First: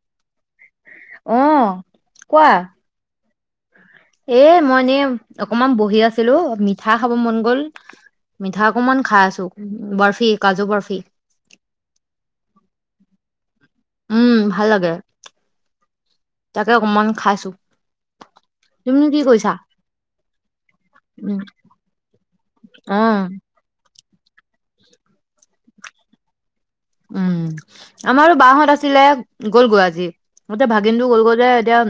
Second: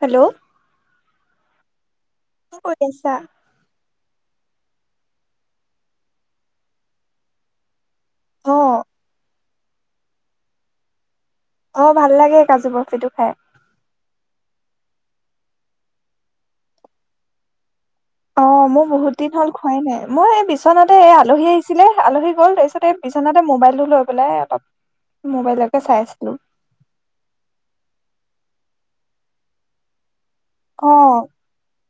Hello অ' কোৱা কি কৰি আছা? এ, মই এনে অকণমান বহি আছিলোঁ, মিঠা খাব মন গ'ল। মিঠা অ', অকণমান খাই আছোঁ, বৰফি, কাজু বৰফি। অ', ভাল লাগে কাজু বৰফিটো খাই। উম, ভাল লাগে তাকে অকমান খাইছোঁ। অ', মোৰ বহুত দিন হ'ল খোৱাই নাই। মই বিচনাতে। উম আলহী আহিছিলে। আলহী গ'ল, তাৰপিছতে অ বিছনাতে মোবাইলটো লৈ পেলাই অলপ মোবাইলকে চাই আছিলোঁ। উম, আমাৰ বা হত আছিলে গ'লগৈ আজি। ভাগিনটো অ', গ'লগৈ যে, এতিয়া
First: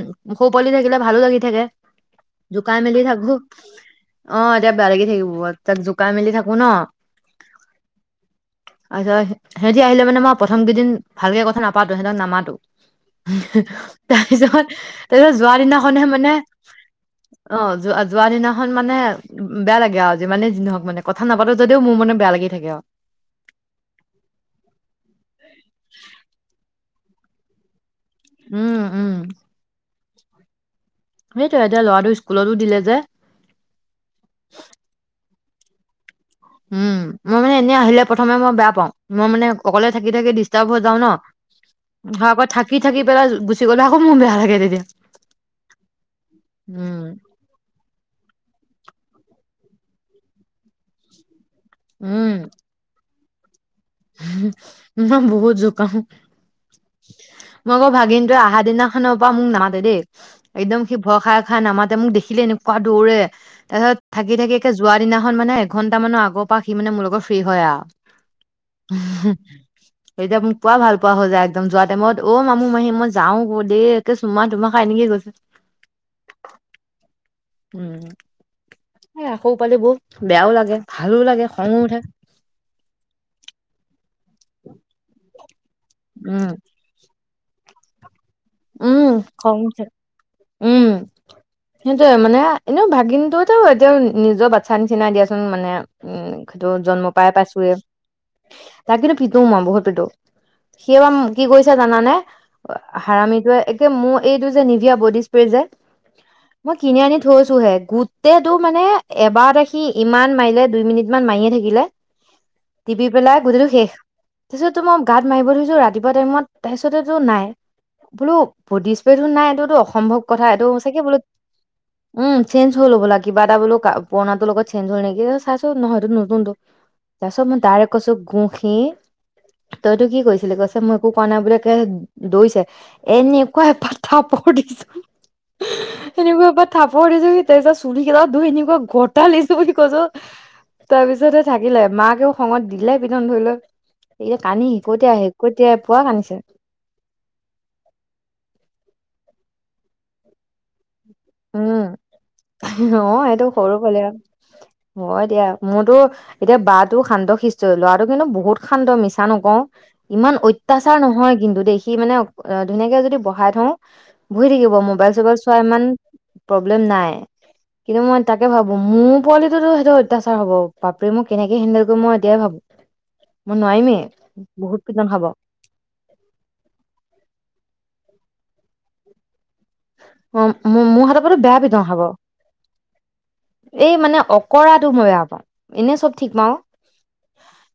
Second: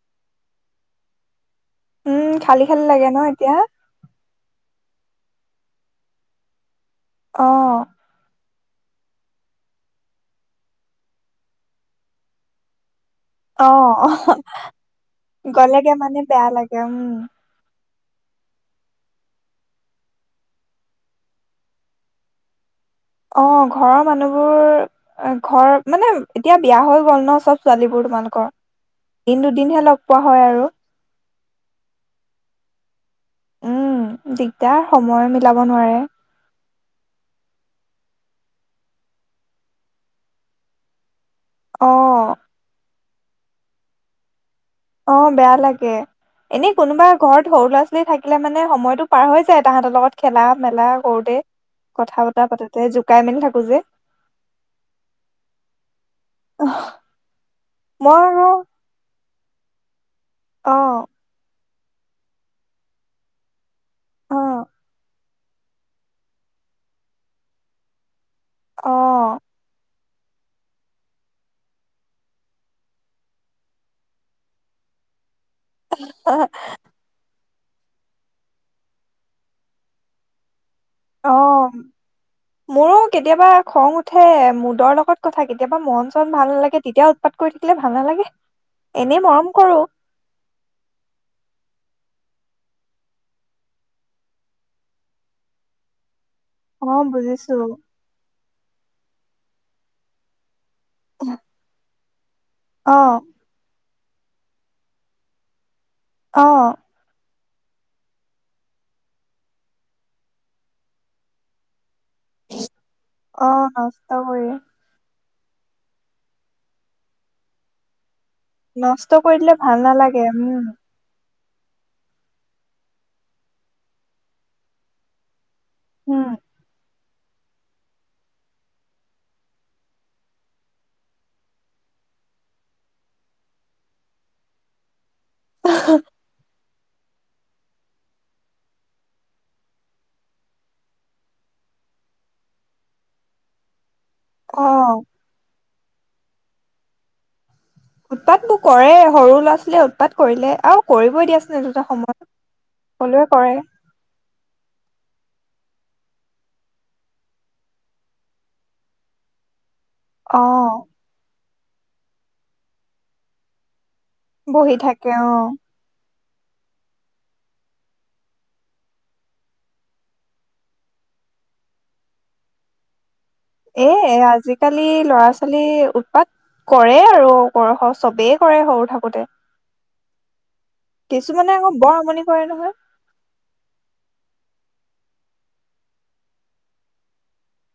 সৰু পোৱালি থাকিলে ভাল লাগি থাকে। উম, খালি খালি জোকাই মেলি লাগে ন থাকোঁ, এতিয়া? অ', এতিয়া বেয়া লাগি থাকিব। [inaudible] তাক জোকাই-মেলি থাকোঁ ন। অ' [inaudible] সিহঁতি আহিলে মানে, মই প্ৰথম কেইদিন ভালকে কথা নাপাতো, সিহঁতক নামাতো। অ', তাৰপিছত, তাৰপিছত যোৱা গ'লেগে দিনাখনহে, মানে, বেয়া লাগে উম। অ' যোৱা যোৱা দিনাখন, মানে, বেয়া লাগে, আৰু যিমানেই যিহওক, মানে, কথা নাপাতো যদিও, মোৰ মনে বেয়া লাগি থাকে আৰু। অ, ঘৰৰ মানুহবোৰ ঘৰ মানে এতিয়া বিয়া হৈ গ'ল ন, চব ছোৱালী। তোমালোকৰ উম উম দিন দুদিনহে লগ পোৱা হয় আৰু। সেইটোৱে, এতিয়া ল'ৰাটো স্কুলতো দিলে যে। উম, দিগদাৰ সময় মিলাব নোৱাৰে। উম, মই মানে এনেই আহিলে, প্ৰথমে মই বেয়া পাওঁ। মই মানে অকলে থাকি থাকি ডিষ্টাৰ্ব হৈ যাওঁ ন। অ', থাকি থাকি পেলা গুচি গ'লগে, আকৌ মন বেয়া লাগে। তেতিয়া অ', বেয়া লাগে, এনে উম কোনোবা ঘৰত সৰু ল'ৰা-ছোৱালী থাকিলে মানে সময়তো পাৰ হৈ যায়, তাহতৰ লগত খেলা-মেলা কৰোঁতে, উম কথা-বতৰা পাতোঁতে, জোকাই-মেলি থাকোঁ যে। মই বহুত জোকাও। মোক আকৌ মই ভাগিনতোয়ে আৰু আহাৰ দিনাখনৰ পৰা মোক নামাতে দেই। অ একদম সি ভয় খাই-খাই নামাতে মোক দেখিলে এনেকুৱা দৌৰে। তাৰপিছত অ থাকি-থাকি একে যোৱাৰ দিনা খন মানে এঘন্টা মানৰ আগৰ পৰা সি মানে মোৰ লগত ফ্ৰী হয় আও অ এতিয়া মোক পুৰা ভাল পোৱা হৈ যায় একদম যোৱাৰ টাইমত অ' মামু, মাহী, মই যাওঁগৈ দে। একে চুমা তোমা খাই নেকি [unintelligible] [inaudible] উম, এই আকৌ পোৱালিবোৰ বেয়াও লাগে। ভালো লাগে অ', খঙো উঠে মোৰো কেতিয়াবা খং উঠে। মুদৰ লগত ক কেতিয়াবা মন চন ভাল উম নালাগে, তেতিয়া উৎপাত কৰি থাকিলে ভাল নালাগে। উম, এনেই মৰম খং কৰো উঠে উম মানে, এনেও ভাগিনটোতো এতিয়া নিজৰ বাচ্ছা নিচিনায়ে দিয়াচোন মানে উম। ত অ জন্মৰ পাই বুজিছো পাইছোৱে তাক কিন্তু পিটো মই বহুত পিটো। সি এবাৰ কি কৰিছে জানানে অ হাৰামি একে মোৰ এইটো যে নিভিয়া বডী স্প্ৰে যে, অ মই কিনি আনি থৈছোঁ হে, গোটেইটো মানে, এবাৰতে সি ইমান মাৰিলে, দুই মিনিটমান মাৰিয়েই থাকিলে। টিপি পেলাই অ গোটেইটো শেষ, নষ্ট কৰি তাৰপিছত তো মই গাত মাৰিব ধৰিছোঁ ৰাতিপুৱা টাইমত, তাৰপিছতেতো নাই। বোলো, বডি নষ্ট স্প্ৰেটো কৰি নাই, দিলে এইটোতো ভাল নালাগে অসম্ভৱ কথা উম এইটো চাগে বোলো- উম, চেঞ্জ হ'বলা কিবা এটা বোলো, পুৰণাটোৰ লগত চেঞ্জ হৈ নেকি? নহয়তো এইটো উম নতুনটো তাৰ পিছত মই ডাইৰেক্ট কৈছো কুসি তাইতো কি কৈছিলি কৈছে মই একো কোৱা নাই বোলে, একেই দৌৰিছে। এনেকুৱা এপাত থাপৰ দিছো এনেকুৱা এপাত থাপৰ দিছো সি তাৰ পিছত চুলি কেইটা দুই এনেকুৱা [unintelligible] বুলি কৈছো। তাৰ পিছতে থাকিলে, মাকেও খঙত দিলে পিটন ধৰি লৈ। এতিয়া কানি অ হেকুতিয়াই হেকুতিয়াই পুৰা কান্দিছে। উৎপাতবোৰ কৰে সৰু ল'ৰা-ছোৱালীয়ে উৎপাত কৰিলে আৰু কৰিবই দিয়াচোন এইটো এটা উম সময়ত অ সকলোৱে সেইটো কৰে সৰু পোৱালি আৰু হয় দিয়া। মোৰতো এতিয়া বাটো শান্ত শিষ্ট লৰাটো কিন্তু বহুত শান্ত মিছা নকওঁ। ইমান অ অত্যাচাৰ নহয় কিন্তু দেখি মানে অ ধুনীয়াকে যদি বহাই থওঁ বহি থাকিব থাকে মোবাইল অ চবাইল চোৱা ইমান প্ৰব্লেম নাই। কিন্তু মই তাকে ভাবো মোৰ পোৱালিটোতো সেইটো অত্যাচাৰ হব বাপৰে মোক কেনেকে হেন্দেল কৰিম মই এতিয়াই ভাবো। মই এ নোৱাৰিমেই বহুত আজিকালি পিটন খাব ল'ৰা অ' ছোৱালী উৎপাত কৰে আৰু [unintelligible] চবেই কৰে সৰু থাকোতে। অ কিছুমানে আকৌ বৰ আমনি কৰে নহয়। এই মানে অকৰাটো মই বেয়া পাওঁ, এনে চব ঠিক পাওঁ।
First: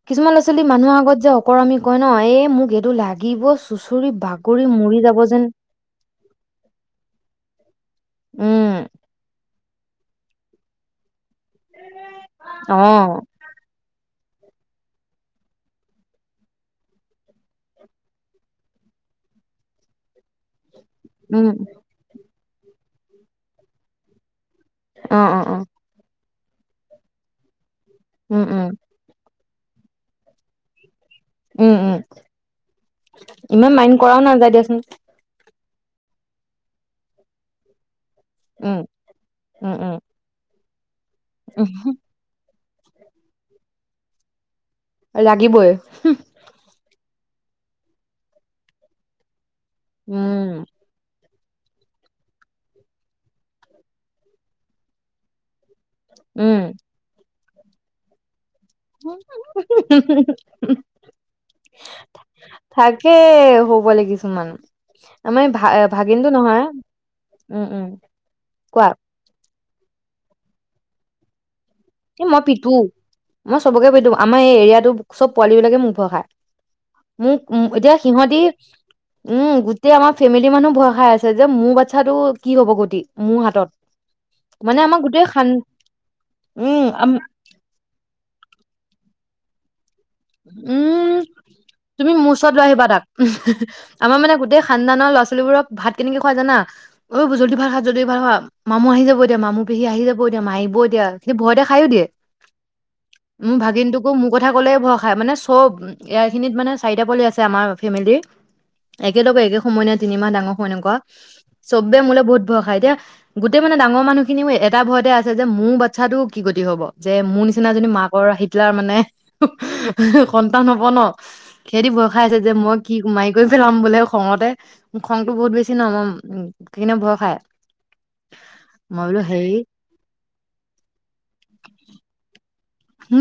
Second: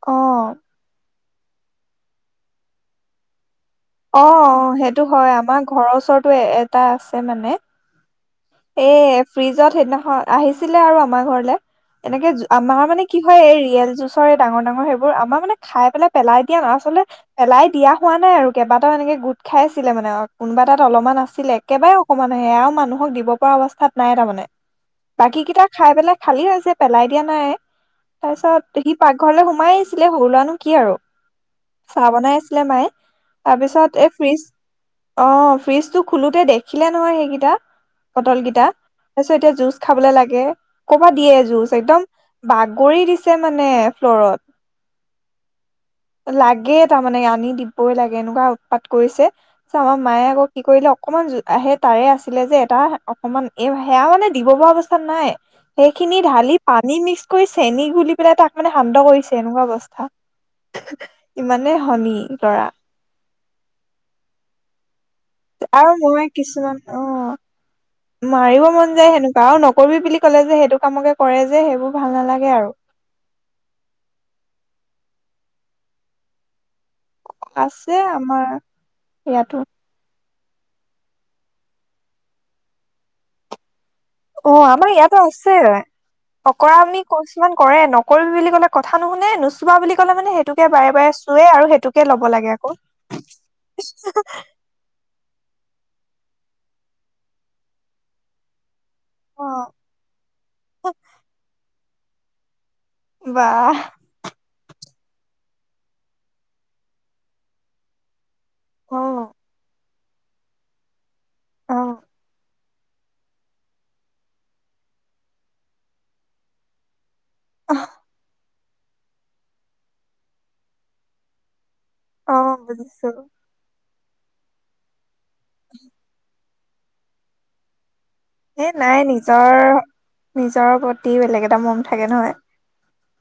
অ কিছুমান ল'ৰা ছোৱালী মানুহৰ আগত যে অকৰামী কয় ন এ মোক এইটো লাগিব চুচৰি অ বাগৰি মৰি সেইটো যাব হয় যেন আমাৰ ঘৰৰ ওচৰতো এটা আছে মানে। এ উম ফ্ৰিজত সেইদিনাখন আহিছিলে আৰু আমাৰ ঘৰত। এনেকে অ আমাৰ মানে কি হয় এই ৰিয়েল জুচ ডাঙৰ ডাঙৰ সেইবোৰ আমাৰ মানে খাই পেলাই পেলাই দিয়া আচলতে পেলাই দিয়া হোৱা নাই আৰু কেইাটাও এনেকে গোট খাই আছিলে মানে আৰু কোনোবা এটা ত অলপমান উম আছিলে একেবাৰে অকণমান সেয়া আৰু মানুহক দিব পৰা অৱস্থাত নাই তাৰমানে। অ বাকী অ অ কেইটা খাই পেলাই খালী লৈছে পেলাই দিয়া নাই। তাৰ উম পিছত উম সি পাকঘৰলে সোমাই আহিছিলে সৰু ল'ৰানো কি আৰু। উম উম চাহ বনাই আছিলে মায়ে ইমান তাৰপিছত মাইণ্ড এই কৰাও ফ্ৰিজ নাযায় দিয়াচোন অ, ফ্ৰিজটো খোলোতে দেখিলে নহয় সেইকেইটা। পটলকেইটা উম তাৰ পিছত এতিয়া উম জুচ উম খাবলৈ লাগে কৰ'বাত দিয়ে উম জুচ একদম বাগৰি দিছে মানে ফ্লৰত। লাগিবই। লাগে তাৰমানে আনি দিবই লাগে এনেকুৱা উৎপাত কৰিছে। আমাৰ মায়ে উম আকৌ কি কৰিলে অকণমান জুত আহে তাৰে আছিলে যে এটা অকমান এই সেয়া মানে দিব পৰা অৱস্থাত নাই। সেইখিনি ঢালি উম পানী মিক্স কৰি চেনি গুলি পেলাই তাক মানে শান্ত কৰিছে এনেকুৱা অৱস্থা। [unintelligible] ইমানেই শনি লৰা। থাকে হ'বলে কিছুমান আমাৰ ভা আৰু মই ভাগিনটো নহয় কিছুমান আহ উম উম মাৰিব কোৱা মন যায় সেনেকুৱা আৰু নকৰিবি বুলি ক'লে যে সেইটো কামকে কৰে যে সেইবোৰ ভাল এ মই নালাগে আৰু পিটো মই চবকে পিটো আমাৰ এই এৰিয়াটো চব পোৱালী বিলাকে মোক ভয় খায়। মোক আছে এতিয়া সিহঁতি আমাৰ উম, ইয়াতো। গোটেই আমাৰ ফেমিলি মানুহ ভয় খাই আছে যে মোৰ বাচ্ছাটো কি হব গটি মোৰ হাতত। অ, মানে আমাৰ ইয়াতো গোটেই খান আছে অ, কৰা উম, বুলি আম কছুমান কৰে নকৰিবি বুলি ক'লে কথা নুশুনে নুচোবা বুলি কলে মানে সেইটোকে বাৰে-বাৰে উম, চুৱে আৰু সেইটোকে তুমি ল'ব মোৰ লাগে ওচৰত লৈ আকৌ। আহিবা তাক। লিবোৰক ভাত কেনেকে খোৱা জানা অঐ জলদি ভা খা - জলদি ভা খা। মামু আহি যাব এতিয়া মামু অ', পেহী আহি যাব এতিয়া মাইব এতিয়া সি ভয়তে খায়ো দিয়ে। মোৰ বাহ। ভাগিনটোকো মোৰ কথা ক'লেই ভয়স মানে চব এ খিনিত মানে চাৰিটা পলি আছে আমাৰ ফেমিলিৰ। একে অ', লগে একে সময় নে তিনিমাহ ডাঙৰ সময় এনেকুৱা অ', চবে মোলে বহুত য় খায় এতিয়া গোটেই মানে ডাঙৰ মানুহ খিনিও এটা ভয়তে আছে যে মোৰ বাচ্ছাটো কি গতি হ'ব। যে মোৰ নিচিনাজনী মাকৰ হিটলাৰ মানে সন্তান হব ন। সিহেতি ভয় খাই আছে যে অ', মই কি বুজিছো। মাৰি কৰি পেলাম বোলে খঙতে - খঙটো বহুত বেছি ন মই উম, কিনে ভয় খাই। এ নাই মই বোলো হেৰি নিজৰ-নিজৰ প্ৰতি বেলেগ এটা মম থাকে ন।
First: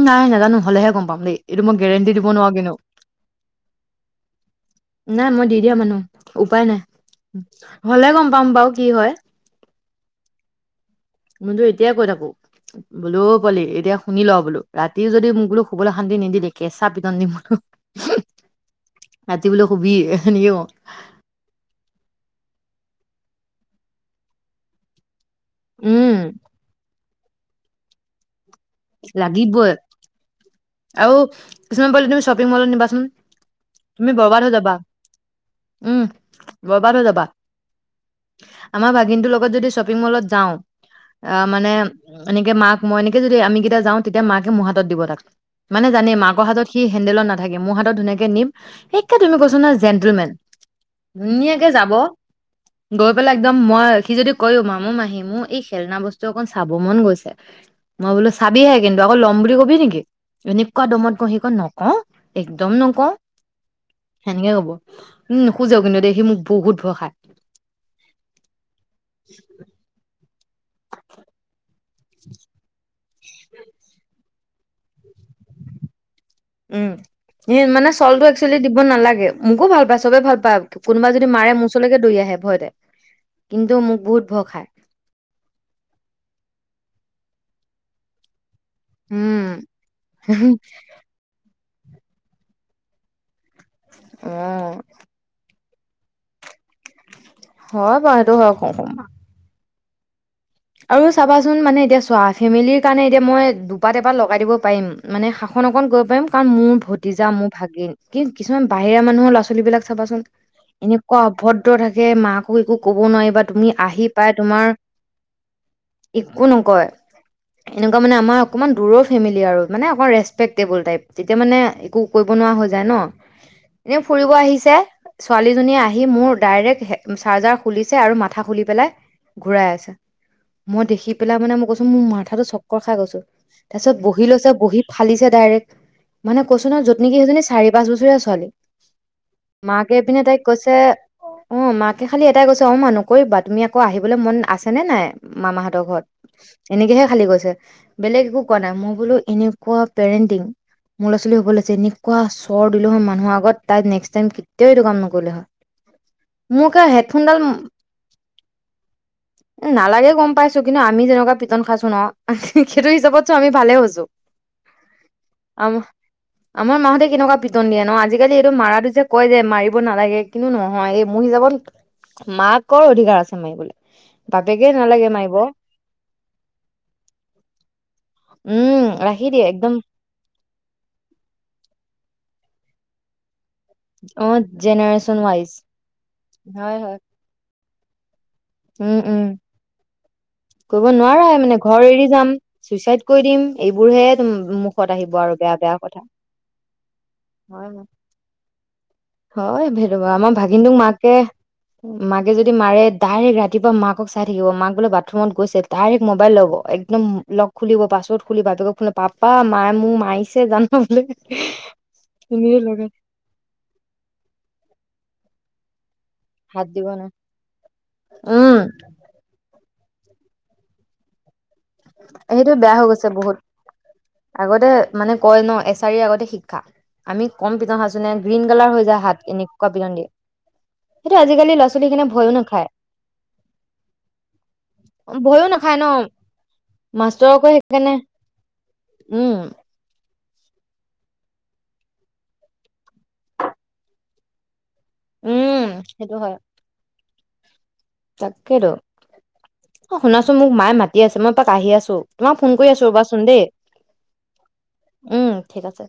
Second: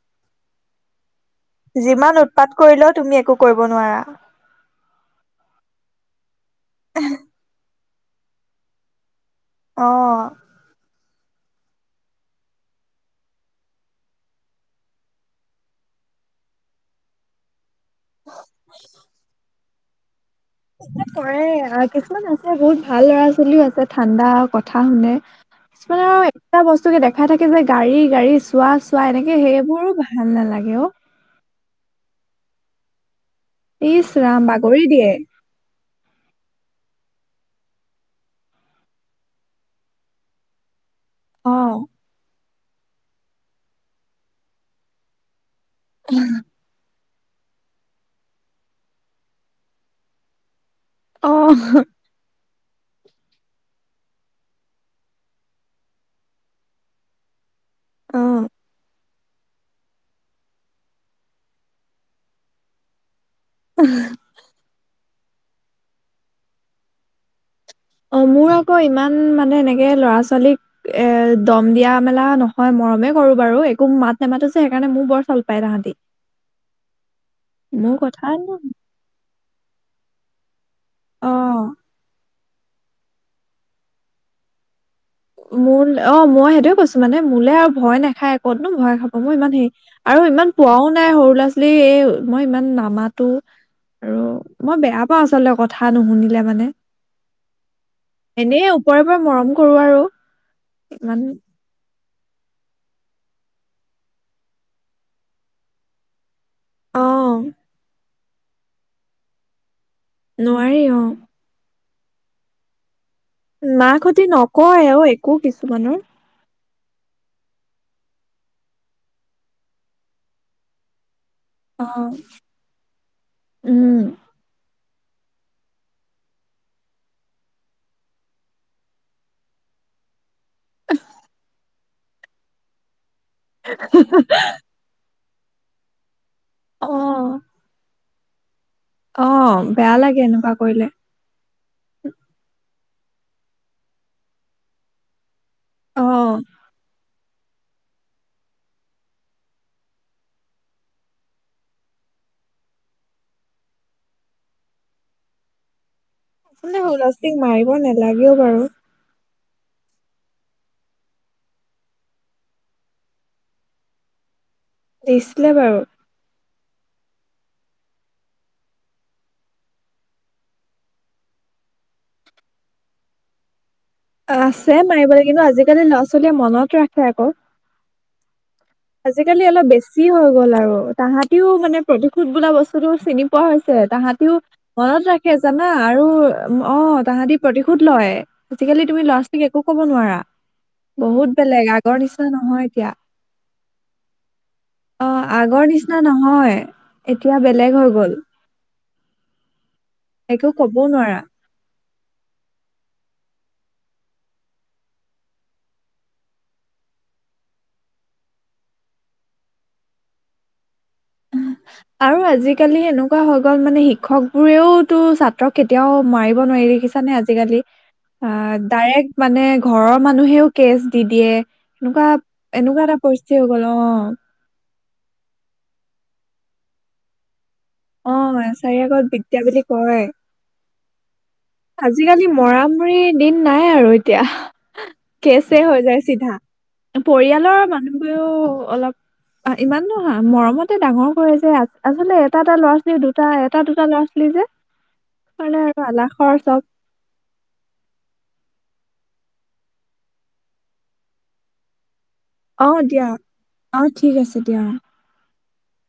নাই নাজানো হলেহে গম পাম দেই এইটো মই গেৰেণ্টি যিমান দিব উৎপাত নোৱাৰো কিন্তু। কৰিলেও তুমি একো কৰিব নোৱাৰা নাই মই দি দিয়া মানুহ উপায় নাই। হলে গম পাম বাৰু কি হয়। অ', মইতো এতিয়াই কৈ থাকো। বোলো পোৱালি এতিয়া শুনি ল বোলো ৰাতিও যদি মোক বোলো শুবলৈ শান্তি নিদিলে কেঁচা পিটন দিম বোলো। ৰাতি বোলে শুবি। এনেকে কওঁ। কৰে কিছুমান আছে বহুত ভাল ল'ৰা ছোৱালীও আছে ঠাণ্ডা কথা শুনে। কিছুমানে উম, আৰু এটা বস্তুকে দেখাই থাকে যে গাড়ী - গাড়ী চোৱা - চোৱা এনেকে লাগিবই সেইবোৰো ভাল নালাগে অ, আৰু কিছুমান পোৱালি তুমি নিবাচোন ইছ তুমি ৰাম বৰবাদ হৈ যাবা বাগৰি দিয়ে। উম, বৰবাদ হৈ যাবা আমাৰ ভাগিনটোৰ লগত যদি শ্বপিং মলত যাও। আহ, মানে অ', এনেকে মাক মই এনেকে যদি আমি কেইটা যাওঁ তেতিয়া মাকে মোৰ হাতত দিব তাক। মানে জানে মাকৰ হাতত সি হেন্দেলত নাথাকে। থাকে মোৰ হাতত ধুনীয়াকে নিম সে তুমি কৈছো ন জেণ্টলমেন। অ', ধুনীয়াকে যাব গৈ পেলাই একদম মই সি যদি কয় মামু মাহি মোক এই খেলনা বস্তু অকণ চাব মন গৈছে। মই বোলো অ', চাবি হে কিন্তু আকৌ ল'ম বুলি কবি নেকি এনেকুৱা দমত কও সি কই নকও একদম নকও। সেনেকে কব উম, নুখোজে কিন্তু দে সি মোক বহুত ভয় খায়। অ, মোৰ আকৌ ইমান মানে এনেকে ল'ৰা ছোৱালীক এ দম ম দিয়া মেলা নহয় মৰমে কৰো বাৰু একো মাত নেমাতো যে সেইকাৰণে মোৰ বৰ চল পায় তাহাতি। উম, মানে চলটো একচুৱেলি ন- দিব নালাগে মোকো ভাল পায় চবে ভাল পায়। কোনোবা যদি মাৰে ম অ', ওচৰলৈকে দৰি আহে ভয়তে কিন্তু মোক বহুত ভয় খায়। মোৰ অ, মই সেইটোয়ে কৈছো মানে মোলে আৰু ভয় নাখায়। ক'ত নো ভয় খাব মই উম ইমান হেৰি আৰু ইমান পোৱাও নাই সৰু ল'ৰা ছ এ মই ইমান নামাতো আৰু অ মই বেয়া পাও আচলতে কথা কথা নুশুনিলে মানে হয় বাৰু সেইটো হয় এনে ওপৰেওৰে মৰম কৰো আৰু। আৰু ইমান চাবাচোন মানে এতিয়া চোৱা ফেমিলিৰ কাৰণে এতিয়া মই দুপাত এপাত লগাই দিব পাৰিম মানে শাসন অকণ কৰিব পাৰিম। কাৰণ মোৰ ভতিজা অ', মোৰ ভাগিন কি কিছুমান বাহিৰা মানুহৰ ল'ৰা ছোৱালী বিলাক চাবাচোন নোৱাৰি অ'। এনেকুৱা অভদ্ৰ থাকে মাকো একো ক ক নোৱাৰিব তুমি আহি মাকহঁতি পাই তোমাৰ নকয় অ একো কিছুমানৰ। একো ন কয় এনেকুৱা মানে আমাৰ অকণমান দূৰৰ ফেমিলি আৰু মানে অক ৰেচপেক্টবল টাইপ। তেতিয়া মানে একো কৰিব নোৱাৰা হৈ যায় ন উম এনে ফুৰিব আহিছে। ছোৱালী জনীয়ে আহি মোৰ ডাইৰেক্ট চাৰ্জাৰ খুলিছে আৰু মাথা খুলি পেলাই ঘুৰাই আছে মই দেখি পেলাই মানে মই কৈছো মোৰ মাথাো চক্কৰ খাই গৈছো। তাৰ পিছত বহি লৈছে বহি ফালিছে ডাইৰেক্ট মানে কৈছো ন আৰু যত নেকি সেইজনী চাৰি পাচ বছৰে আছ ছোৱালী অ বেয়া মাকে পিনে লাগে তাইক এনেকুৱা কৈছে কৰিলে অ, মাকে খালি এটাই কৈছে অ, মা নকৰিবা তুমি আকৌ আহিবলৈ মন আছে নে নাই মামাহতৰ অ ঘৰত এনেকেহে খালি কৈছে। বেলেগ একো কোৱা নাই মই বোলো এনেকুৱা পেৰেণ্টিং মোৰ ল'ৰা-ছোৱালী হব লাগিছিল এনেকুৱা চৰ দিলো হয় মানুহৰ আগত তাই নেক্সত টাইম কেতিয়াও এইটো কাম নকৰিলে হয়। মোক মানে সৰু ল'ৰা-ছোৱালীক হেডফোনডাল মাৰিব নালাগেও বাৰু। নালাগে গম পাইছো, কিন্তু আমি যেনেকুৱা পিটন খাছো ন সেইটো হিচাপত চোন আমি ভালে হৈছো। দিছিলে আম বাৰু। আমাৰ মাহঁতে কেনেকুৱা পিটন দিয়ে ন, আজিকালি এইটো মাৰাটো যে কয় যে মাৰিব নালাগে কিন্তু নহয় এই মোৰ হিচাপত মাকৰ অধিকাৰ আছে মাৰিবলে। আছে মাৰিবলে কিন্তু আজিকালি ল'ৰা-ছোৱালীয়ে মনত ৰাখে আকৌ। উম ৰাখি আজিকালি দিয়ে অলপ একদম বেছি হৈ গ'ল আৰু তাহাতিও মানে প্ৰতিশোধ বোলা বস্তুটো চিনি- পোৱা হৈছে অ তাহাঁতিও মনত জেনেৰেশ্যন ৰাখে ৱাইজ জানা আৰু হয় অ হয় তাহাঁতি প্ৰতিশোধ লয়। আজিকালি উম তুমি উম ল'ৰা-ছোৱালীক একো ক'ব নোৱাৰা। কৰিব বহুত নোৱাৰাই মানে বেলেগ ঘৰ আগৰ এৰি নিচিনা যাম নহয় এতিয়া কৰি দিম এই বোৰহে মুখত আহিব অ', আৰু বেয়া আগৰ বেয়া নিচিনা কথা। নহয়, এতিয়া হয় বেলেগ হয়, হৈ গ'ল, সেটো বাৰু আমাৰ একো ভাগিনটোক ক'বও মাকে নোৱাৰা। মাকে যদি মাৰে ডাইৰেক্ট ৰাতিপুৱা মাকক চাই থাকিব মাক বোলে বাথ থৰুমত গৈছে, ডাইৰেক্ট মোবাইল ল'ব একদম লগ খুলিব, পাছৱৰ্ড খুলি বাপেকক ফোনত পাপা মায়ে মোক মা মাৰিছে জান বুলি আৰু আজিকালি এনেকুৱা হৈ গ'ল মানে শিক্ষকবোৰেও টো ছাত্ৰক কেতিয়াও মাৰিব নোৱাৰি হাত দিব দেখিছানে নাই আজিকালি অ উম ডাইৰেক্ট মানে ঘৰৰ মানুহেও কেচ দি দিয়ে। এনেকুৱা সেইটো বেয়া এনেকুৱা হৈ এটা গৈছে পৰিস্থিতি বহুত, হৈ গ'ল অ', আগতে মানে কয় ন এছ ছাৰিৰ আগতহে শিক্ষা। আমি কম পিটন সাজোনে অ গ্ৰীণ কালাৰ এচাৰিৰ হৈ যায় আগত হাত বিদ্যা বুলি এনেকুৱা পিটন কয়। দিয়ে সেইটো আজিকালি ল'ৰা ছোৱালী সেইকাৰণে আজিকালি ভয়ো নাখায় মৰামৰি দিন নাই আৰু এতিয়া, ভয়ো কেচে নাখায় হৈ ন যায় চিধা। মাষ্টৰকো পৰিয়ালৰ সেইকাৰণে মানুহবোৰেও অলপ উম ইমানো হা মৰমতে ডাঙৰ কৰে যে, আচলতে এটা এটা ল'ৰা-ছোৱালী দুটা, এটা, দুটা ল'ৰা-ছোৱালী যে সেইকাৰণে উম আৰু আলাসৰ চব। তাকেইটো। অ শুনাচোন, মোক মায়ে মাতি আছে, মই এপাক আহি আছোঁ। মই ফোন কৰি অ আছো দিয়া ৰ'বাচোন দেই। অ ঠিক আছে দিয়া উম ঠিক আছে।